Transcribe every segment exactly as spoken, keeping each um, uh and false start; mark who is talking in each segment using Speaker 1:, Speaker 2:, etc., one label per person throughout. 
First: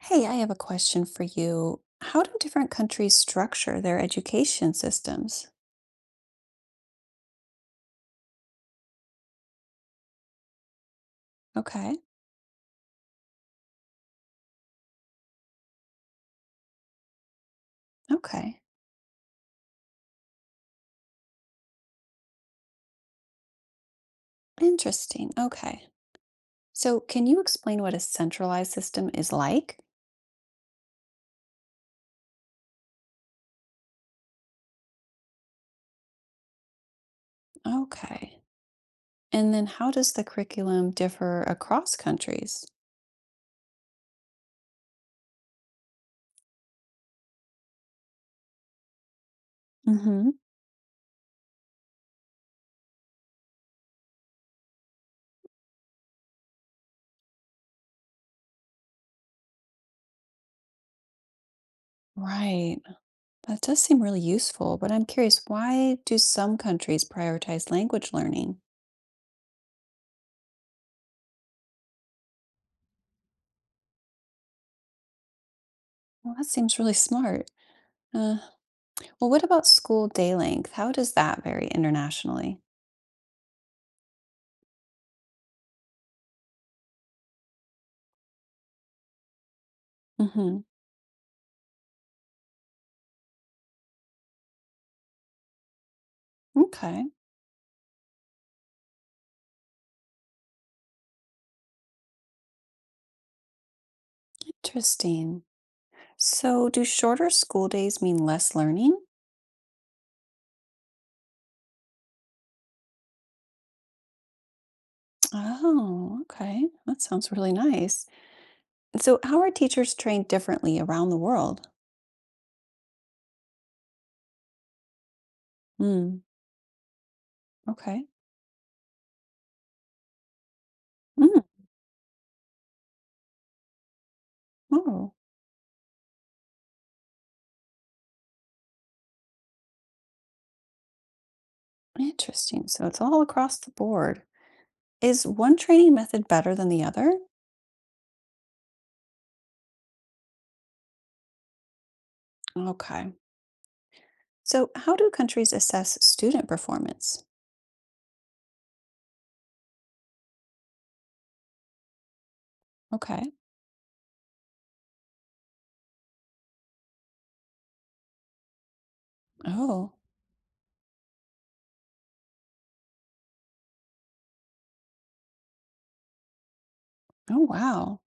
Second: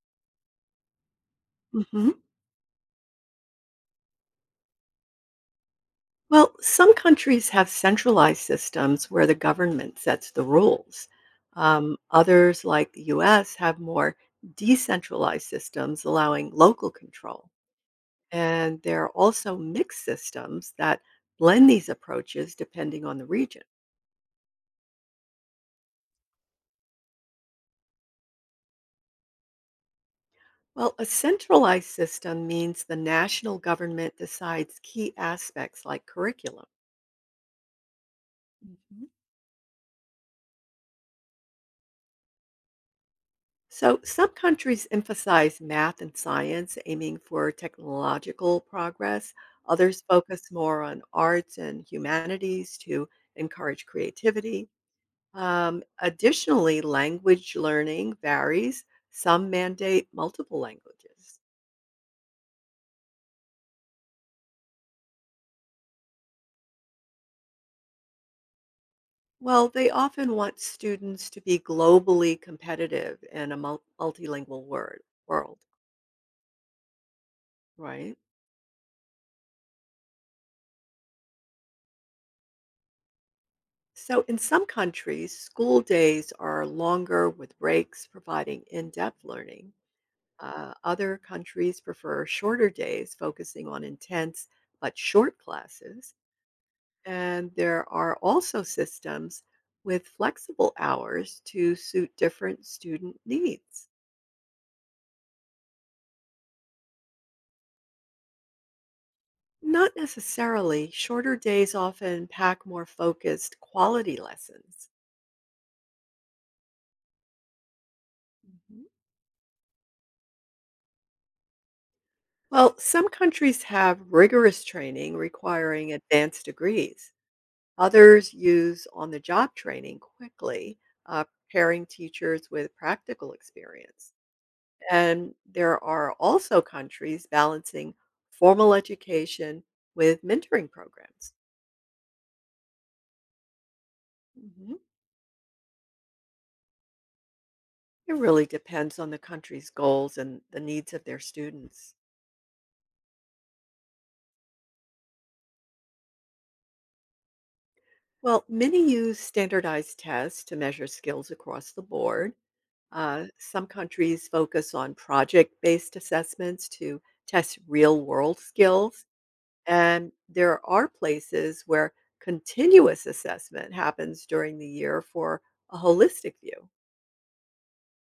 Speaker 1: Hey, I have a question for you.
Speaker 2: Hmm.
Speaker 1: How do different countries structure their education systems?
Speaker 2: Well, some countries have centralized systems where the government sets the rules.
Speaker 1: Okay,
Speaker 2: Um, others, like the U S, have more decentralized systems allowing local control.
Speaker 1: okay.
Speaker 2: And there are also mixed systems that blend these approaches depending on the region.
Speaker 1: Interesting. Okay. So, can you explain what a centralized system is like?
Speaker 2: Well, a centralized system means the national government decides key aspects like curriculum.
Speaker 1: Okay.
Speaker 2: Mhm.
Speaker 1: And then how does the curriculum differ across countries?
Speaker 2: So, some countries emphasize math and science, aiming for technological progress. Others
Speaker 1: Mm-hmm.
Speaker 2: focus more on arts and humanities to encourage creativity. Um, additionally, language learning varies. Some mandate multiple languages.
Speaker 1: Right. That does seem really useful, but I'm curious, why do some countries prioritize language learning?
Speaker 2: Well, they often want students to be globally competitive in a mul- multilingual word, world,
Speaker 1: Well, that seems really smart.
Speaker 2: right?
Speaker 1: Uh, well, what about school day length? How does that vary internationally?
Speaker 2: So, in some countries, school days are longer with breaks providing in depth learning.
Speaker 1: Hmm.
Speaker 2: Uh, other countries prefer shorter days focusing on intense but short classes.
Speaker 1: Okay,
Speaker 2: And there are also systems with flexible hours to suit different student needs.
Speaker 1: interesting. So, do shorter school days mean less learning?
Speaker 2: Not necessarily, shorter days often pack more focused quality lessons.
Speaker 1: Oh, okay. That sounds really nice. And so, how are teachers trained differently around the world?
Speaker 2: Well, some countries have rigorous training requiring
Speaker 1: Mm,
Speaker 2: advanced degrees.
Speaker 1: okay.
Speaker 2: Others use on the job training quickly, uh,
Speaker 1: Mm,
Speaker 2: pairing teachers with practical experience.
Speaker 1: oh,
Speaker 2: And there are also countries balancing formal education with mentoring programs.
Speaker 1: interesting. So, it's all across the board.
Speaker 2: Mhm.
Speaker 1: Is one training method better than the other?
Speaker 2: It really depends on the country's goals and the needs of their students.
Speaker 1: Okay. So, how do countries assess student performance?
Speaker 2: Well, many use standardized tests to measure skills across the board.
Speaker 1: Okay.
Speaker 2: Uh, some countries focus on project based assessments to test real world skills.
Speaker 1: Oh,
Speaker 2: And there are places where continuous assessment happens during the year for a holistic view.
Speaker 1: oh, wow.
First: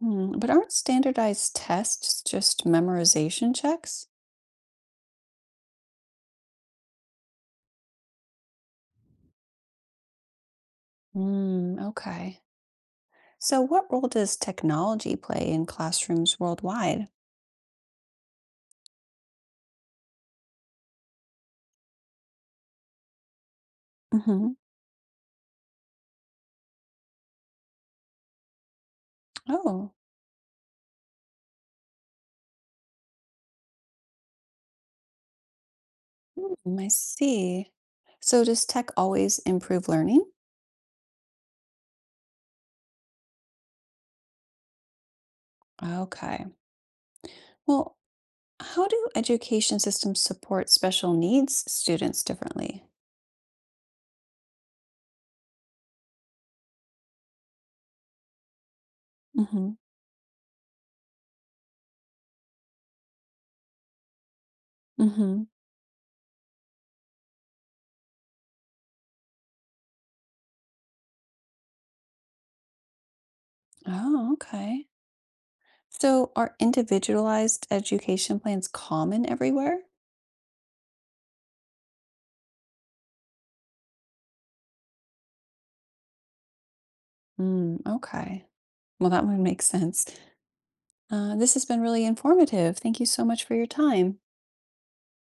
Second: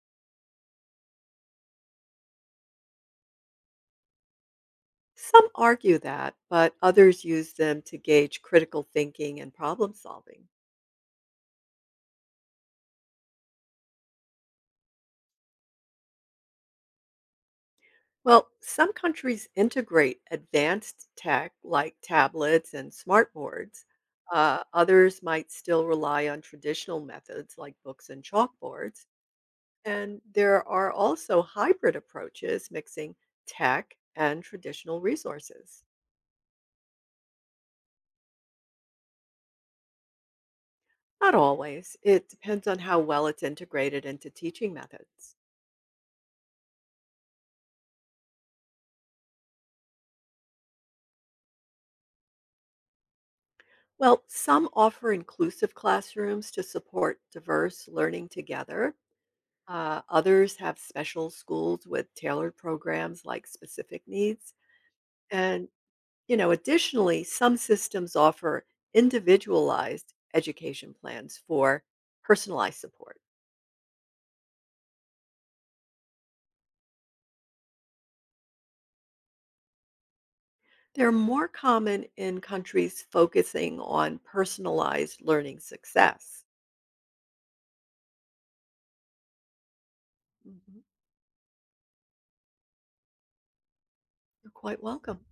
Speaker 1: Hmm, but aren't standardized tests just memorization checks?
Speaker 2: Some argue that, but others use them to gauge critical thinking and problem solving.
Speaker 1: Mm, okay. So, what role does technology play in classrooms worldwide?
Speaker 2: Well, some countries integrate advanced tech like tablets and smartboards.
Speaker 1: Hmm.
Speaker 2: Uh, others might still rely on traditional methods like books and chalkboards.
Speaker 1: Oh,
Speaker 2: And there are also hybrid approaches mixing tech and traditional resources.
Speaker 1: mm, I see. So, does tech always improve learning?
Speaker 2: Not always, it depends on how well it's integrated into teaching methods.
Speaker 1: Okay. Well, how do education systems support special needs students differently?
Speaker 2: Well, some offer inclusive classrooms to support diverse learning together.
Speaker 1: Hmm.
Speaker 2: Uh, others have special schools with tailored programs like specific needs.
Speaker 1: Hmm.
Speaker 2: And, you know, additionally, some systems offer individualized education plans for personalized support.
Speaker 1: Oh, okay. So, are individualized education plans common everywhere?
Speaker 2: They're more common in countries focusing on personalized learning success.
Speaker 1: Mm, okay. Well, that would make sense.
Speaker 2: Mhm.
Speaker 1: Uh, this has been really informative. Thank you so much for your time.
Speaker 2: You're quite welcome.